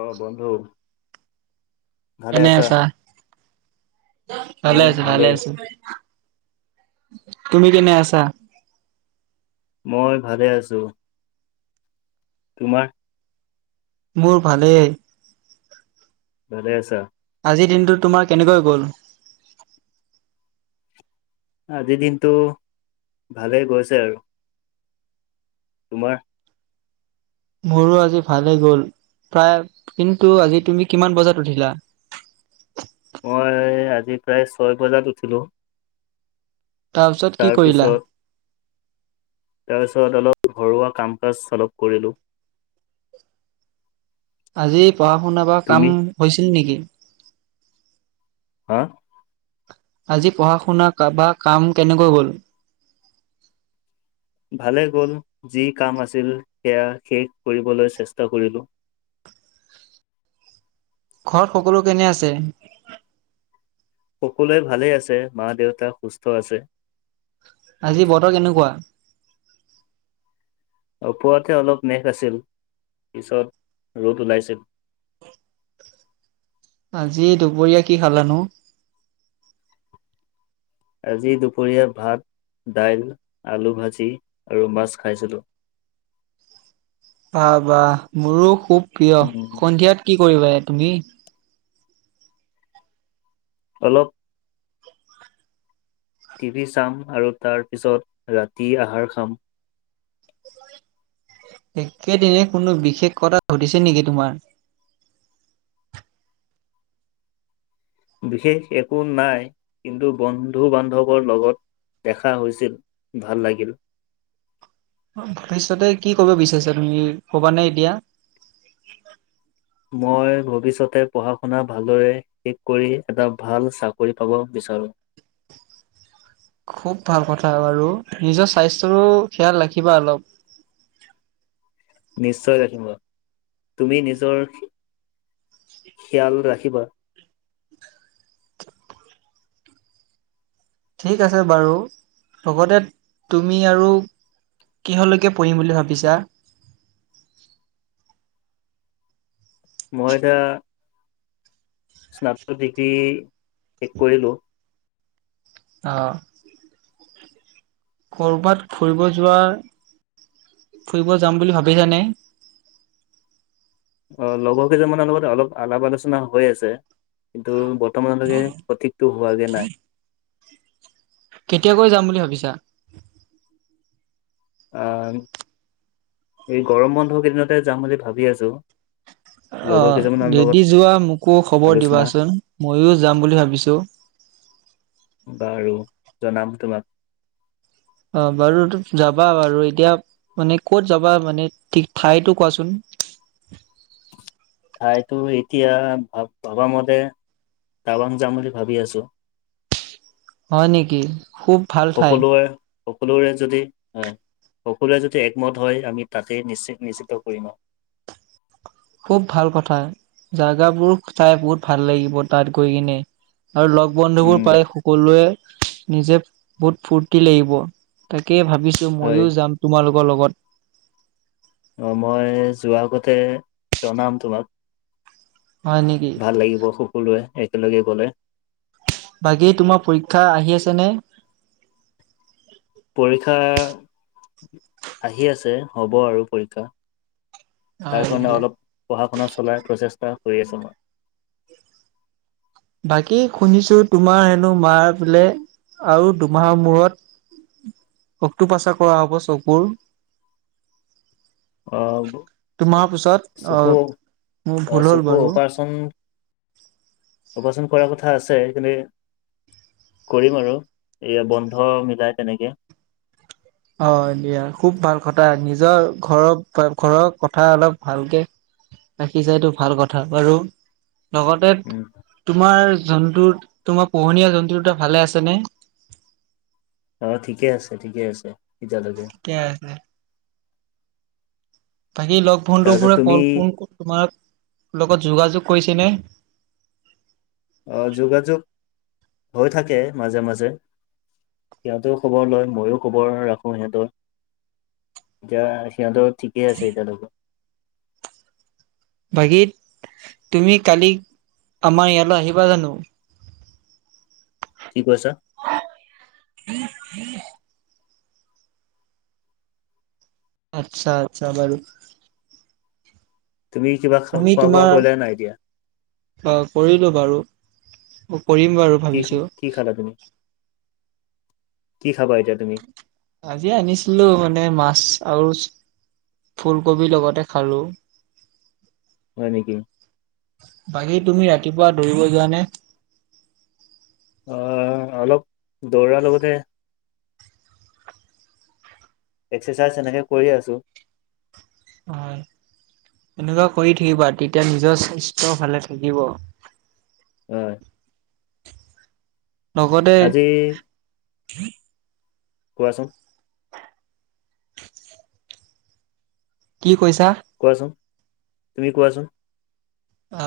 অ', বন্ধু। কেনে আছা ভালে মোৰ আছো ভালে ভালেই আছো তুমি কেনে আছা মই ভালে আছো। তোমাক মোৰ ভালেই। ভালে আছা আজিৰ দিনটো তোমাৰ কেনেকৈ গ'ল? আজিৰ দিনটো ভালে গৈছে আৰু তোমাৰ মোৰো আজি ভালে গ'ল প্ৰায় কিন্তু আজি তুমি কিমান বজাত উঠিলা মই আজি প্ৰায় ছয় বজাত উঠিলোঁ তাৰপিছত কি কৰিলা? তাৰপিছত তাৰপিছত অলপ ঘৰুৱা কাম কাজ অলপ কৰিলোঁ আজি পঢ়া শুনা বা কাম তুমি হৈছিল নেকি? হা? আজি পঢ়া শুনা তাপা কাম কেনেকৈ গ'ল? ভালেই গ'ল, যি কাম আছিল সেইয়া শেষ কৰিবলৈ চেষ্টা কৰিলো। ঘৰত সকলো কেনে আছে? সকলোৱে ভালে আছে মা দেউতা সুস্থ আছে আজি বতৰ কেনেকুৱা? উপৰত অলপ মেঘ আছিল, পিছত ৰ'দ ওলাইছে। আজি দুপৰীয়া কি খালানো? আজি দুপৰীয়া ভাত দাইল আলু ভাজি আৰু মাছ খাইছিলো বাহ বাহ মোৰো খুব প্ৰিয়, উম, সন্ধিয়াত কি কৰিবা এই তুমি? অলপ। টিভি চাম আৰু তাৰ পিছত, ৰাতি আহাৰ খাম। একেদিনে কোনো বিশেষ কথা ঘটিছে নেকি তোমাৰ বিশেষ একো নাই কিন্তু বন্ধু বান্ধৱৰ লগত দেখা হৈছিল ভাল লাগিল ভৱিষ্যতে কি কৰিব বিচাৰিছা তুমি কিবা নে এতিয়া মই ভৱিষ্যতে পঢ়া শুনা ভালদৰে শেষ কৰি এটা ভাল চাকৰি পাব বিচাৰোঁ খুব ভাল কথা বাৰু নিজৰ স্বাস্থ্যৰো খিয়াল ৰাখিবা অলপ নিশ্চয় ৰাখিবা তুমি নিজৰ খিয়াল ৰাখিবা ঠিক আছে বাৰু লগতে তুমি আৰু কিহলৈকে পঢ়িম বুলি ভাবিছা মই এতিয়া স্নাতক ডিগ্ৰী শেষ কৰিলোঁ অ কৰ'বাত ফুৰিব যোৱাৰ ফুৰিব যাম বুলি ভাবিছানে অ লগৰ কেইজনৰ লগত অলপ আলাপ আলোচনা হৈ আছে কিন্তু বৰ্তমানলৈকে সঠিকটো হোৱাগে নাই কেতিয়াকৈ যাম বুলি ভাবিছা আহ এই গৰম বন্ধ কেইদিনতে যাম বুলি ভাবি আছো অ লগৰ কেইজনমানৰ লগত যদি যোৱা মোকো খবৰ আলোচনা দিবাচোন মইয়ো যাম বুলি ভাবিছো বাৰু জনাম তোমাক। অ' বাৰু যাবা বাৰু এতিয়া মানে ক'ত যাবা মানে ঠিক ঠাইতো কোৱাচোন। ঠাইতো এতিয়া ভাবা মতে টাবাং যাম বুলি ভাবি আছো। হয় নেকি খুব ভাল ঠাই। সকলোৱে। সকলোৰে যদি হয় সকলোৰে যদি একমত হয় আমি তাতে নিশ্চিত নিশ্চিত কৰিম আৰু। খুব ভাল কথা জাগাবোৰ চাই বহুত ভাল লাগিব তাত গৈ কিনে। আৰু লগ বন্ধু বোৰ উম পায় কলোৱে নিজে বহুত ফুৰ্তি লাগিব, তাকেই ভাবিছো হয় ময়ো যাম। তোমালোকৰ লগত। অ' মই যোৱা আগতে জনাম তোমাক। হয় নেকি? ভাল লাগিব সকলোৱে একেলগে গলে। বাকী তোমাৰ পৰীক্ষা আহি আছেনে? পৰীক্ষা আহি আছে, হ'ব আৰু পৰীক্ষা। তাৰ কাৰণে অলপ পঢ়া- শুনা চলাৰ প্ৰচেষ্টা হৈ আছো মই। বাকী শুনিছো তোমাৰ হেনো মাৰ বোলে আৰু দুমাহৰ মূৰত অকটো পাচাৰ কৰা হ'ব চকুৰ। অ' দুমাহৰ পিছত আহ চকো মোৰ ভুল অ' হ'ল চকো বাৰু অপাৰচন অপাৰচন কৰাৰ কথা আছে কিন্তু। কৰিম আৰু এয়া বন্ধ মিলাই তেনেকে। অ' দিয়া খুব ভাল কথা, নিজৰ ঘৰৰ ঘৰৰ কথা অলপ ভালকে ৰাখিছা টো ভাল কথা বাৰু। লগতে উম তোমাৰ জন্তু তোমাৰ পোহনীয়া জন্তু দুটা ভালে আছেনে? অ' ঠিকে আছে ঠিকে আছে এতিয়ালৈকে। থিকেই আছে। বাকী লগ বন্ধু তাৰপিছত বোৰে তুমি কল ফোন কৰি তোমাৰ লগত যোগাযোগ কৰিছে নে? অ' যোগাযোগ হৈ থাকে মাজে মাজে। সিহঁতেও খবৰ লয় মইয়ো খবৰ ৰাখো সিহঁতৰ। এতিয়া সিহঁতৰ ঠিকেই আছে এতিয়ালৈকে। বাকী তুমি কালি আমাৰ ইয়ালৈ আহিবা জানো? কি কৈছা? বি [inaudible] আচ্ছা আচ্ছা বাৰু। তুমি কিবা খাব তুমি খোৱা বোৱা তোমাৰ কৰিলে নাই এতিয়া? অ' কৰিলো বাৰু কৰিম বাৰু। কি ভাবিছো। কি খালা তুমি কি খাবা এতিয়া তুমি [inaudible] আজি আনিছিলো মানে মাছ আৰু ফুলকবি লগতে খালোঁ। হয় নেকি? বাকী তুমি ৰাতিপুৱা দৌৰিব যোৱা নে? অ' অলপ দৌৰাৰ লগতে এক্সাৰচাইজ সেনেকে কৰি আছো। হয় এনেকুৱা কৰি থাকিবা তেতিয়া নিজৰ স্বাস্থ্য ভালে থাকিব। অঁ। লগতে আজি কোৱাচোন। কি কৈছা? কোৱাচোন তুমি কোৱাচোন? অ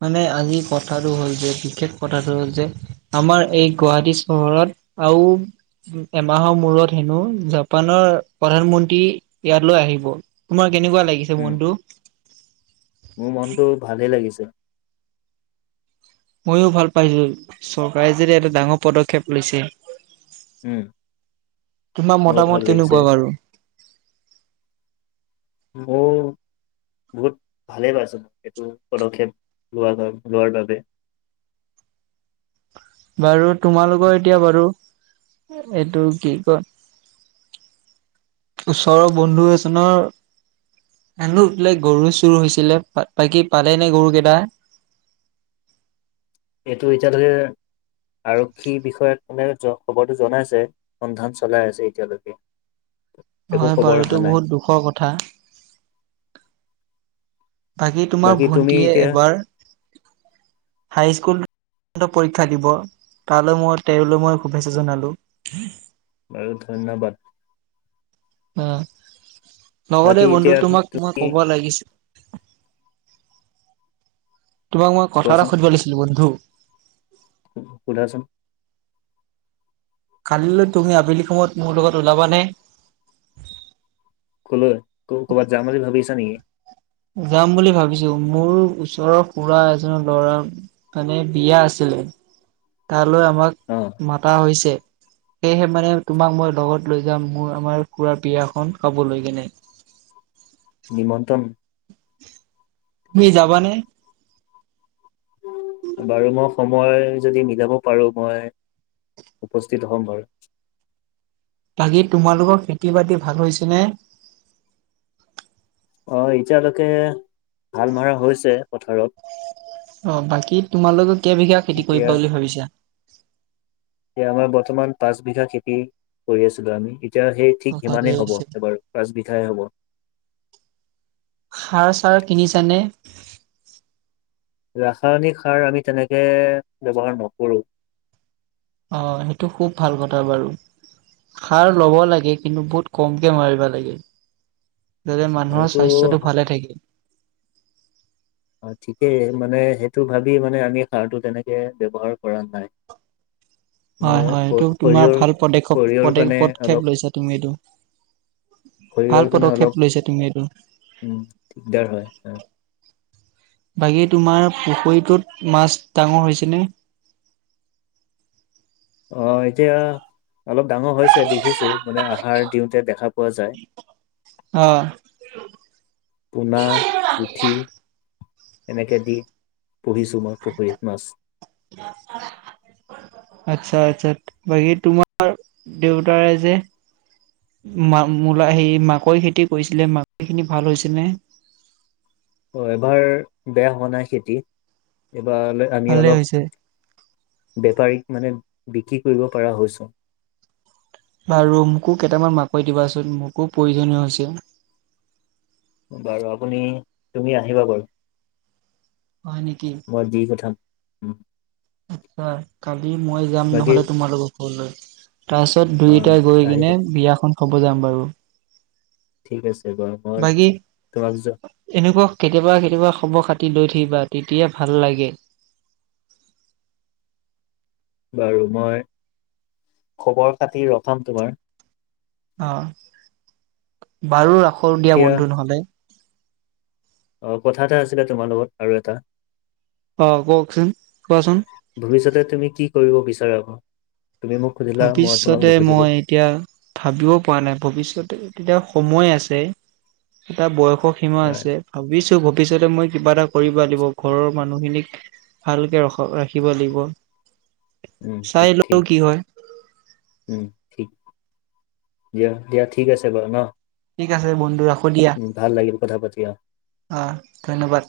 মানে আজি কথাটো হ'ল যে বিশেষ কথাটো হ'ল যে। আমাৰ এই গুৱাহাটী চহৰত আও এমাহৰ মূৰত হেনো জাপানৰ প্ৰধানমন্ত্ৰী ইয়ালৈ আহিব। তোমাৰ কেনেকুৱা লাগিছে উম মনটো? মোৰ মনতটো ভালে লাগিছে। ময়ো ভাল পাইছো চৰকাৰে যে এটা ডাঙৰ পদক্ষেপ লৈছে। উম তোমাৰ মোৰো ভাল মতামত লাগিছে কেনেকুৱা বাৰু? মোৰ বহুত ভালেই পাইছো মোক এইটো পদক্ষেপ লোৱাৰ বাবে লোৱাৰ বাবে। বাৰু তোমালোকৰ এতিয়া বাৰু এইটো কি কয়। ওচৰৰ বন্ধু এজনৰ [unintelligible] বোলে গৰু চুৰ হৈছিলে বাকি পালে নে গৰু কেইটা? এইটো এতিয়ালৈকে আৰক্ষী বিষয়াক মানে খবৰটো জনাইছে। সন্ধান চলাই আছে এতিয়ালৈকে। একো হয় খবৰ বাৰু অহা এইটো নাই বহুত দুখৰ কথা। বাকী তোমাৰ তুমি ভন্টিয়ে এতিয়া এবাৰ, হাইস্কুল পৰীক্ষা দিব তালৈ মই তেওলৈ মই শুভেচ্ছা জনালো। বাৰু ধন্যবাদ। অৱ, লগতে বাকী বন্ধু এতিয়া তোমাক মই তুমি ক'ব লাগিছিল। তোমাক মই কথা এটা কোৱাচোন সুধিব লাগিছিল বন্ধু। সুধাচোন। কাললৈ তুমি আবেলি সময়ত মোৰ লগত ওলাবানে? কলৈ, ক'ৰবাত যাম বুলি ভাবি আছা নেকি? যাম বুলি ভাবিছো মোৰ ওচৰৰ খুৰা এজনৰ ল'ৰাৰ- মানে বিয়া আছিলে, তালৈ আমাক অ মাতা হৈছে। সেয়েহে মানে তোমাক মই লগত লৈ যাম মোৰ আমাৰ খুুৰাৰ বিয়াখন খাবলৈ কেনে। নিমন্ত্ৰণ। তুমি যাবানে? বাৰু মই সময় যদি মিলাব পাৰো। মই উপস্থিত হ'ম বাৰু। বাকী তোমালোকৰ খেতি-বাতি ভাল হৈছে নে? অৱ এতিয়ালৈকে শাল মৰা হৈছে পথাৰত। অৱ বাকী তোমালোকে কেইবিঘা খেতি এতিয়া কৰিবা বুলিম ভাবিছা? এতিয়া আমাৰ বৰ্তমান পাঁচ বিঘা খেতি কৰি আছিলো আমি। এতিয়া সেই অ ঠিক ভালেই সিমানেই হ'ব হৈছে। এবাৰো পাচ বিঘাই হ'ব। সাৰ চাৰ কিনিছানে? ৰাসায়নিক সাৰ আমি তেনেকে ব্যৱহাৰ নকৰো। অ সেইটো খুব ভাল কথা বাৰু। সাৰ ল'ব লাগে কিন্তু, বহুত কমকে মাৰিব লাগে। যাতে মানুহৰ এইটো স্বাস্থ্যতটো ভালে থাকে। অ ঠিকেই মানে সেইটো ভাবি মানে আমি সাৰটো তেনেকে ব্যৱহাৰ কৰা নাই। [unintelligible] হয় মানে হয় এইটো তোমাৰ সৰিয়হৰ ভাল পদক্ষপদ সৰিয়হৰ কাৰণে পদক্ষেপ অলপ লৈছা তুমি এইটো ভাল সৰিয়হৰ কাৰণে পদক্ষেপ অলপ লৈছা তুমি এইটো, উম দিগদাৰ হয় বাকী তোমাৰ পুখুৰীটোত মাছ ডাঙৰ হৈছে নে। অ এতিয়া অলপ ডাঙৰ হৈছে দেখিছো মানে আহাৰ দিওঁতে দেখা পোৱা যায়। অ, পোনা পুঠি এনেকে দি পুহিছো মই পুখুৰীত মাছ। [unintelligible] আচ্ছা আচ্ছা বাকী তোমাৰ দেউতাৰ যে মা মূলা হে মাকৈ খেতি কৰিছিলে মাকৈ খিনি ভাল হৈছে নে। অ এবাৰ বেয়া হোৱা নাই খেতি এইবাৰ আমি ভালে অলপ। হৈছে বেপাৰীক মানে বিক্ৰী কৰিব পৰা হৈছোঁ। বাৰু মোকো কেইটামান মাকৈ দিবাচোন মোকো প্ৰয়োজনীয় হৈছে। বাৰু আপুনি তুমি আহিবা বাৰু হয় নেকি। মই দি পঠাম, আচ্ছা কালি মই যাম বাকী নহলে তোমালোকৰ ঘৰলৈ। তাৰ পিছত অ দুইটাই গৈ কিনে আহিবা বিয়াখন খাব যাম বাৰু ঠিক আছে বাৰু মই বাকী তোমাক যোৱা এনেকুৱা কেতিয়াবা কেতিয়াবা খবৰ খাতি লৈ থাকিবা তেতিয়া ভাল লাগে। বাৰু মই খবৰ খাতি ৰখাম তোমাৰ। অ বাৰু ৰাখোৰ দিয়া এতিয়া বন্ধু নহলে। অ কথা এটা আছিলে তোমাৰ লগত আৰু এটা, অ কওকচোন কোৱাচোন। ভৱিষ্যতে তুমি কি কৰিব বিচাৰা তুমি মোক সুধিলা মই তোমাক ভৱিষ্যতে নুসুধিলোঁ। মই এতিয়া ভাবিবও পৰা নাই ভৱিষ্যতে তেতিয়া সময় আছে এটা বয়সক, সীমা আহ, আছে ভাবিছো ভৱিষ্যতে মই কিবা এটা কৰিব দিব ঘৰৰ মানুহখিনিক। ভালকে ৰখ ৰাখিব লাগিব। উম চাই ঠিক লও ঠিক। কি হয় উম ঠিক দিয়া দিয়া ঠিক আছে বাৰু ন। ঠিক আছে বন্ধু ৰখ উ ভাল লাগিল কথা পাতি অ, অ ধন্যবাদ।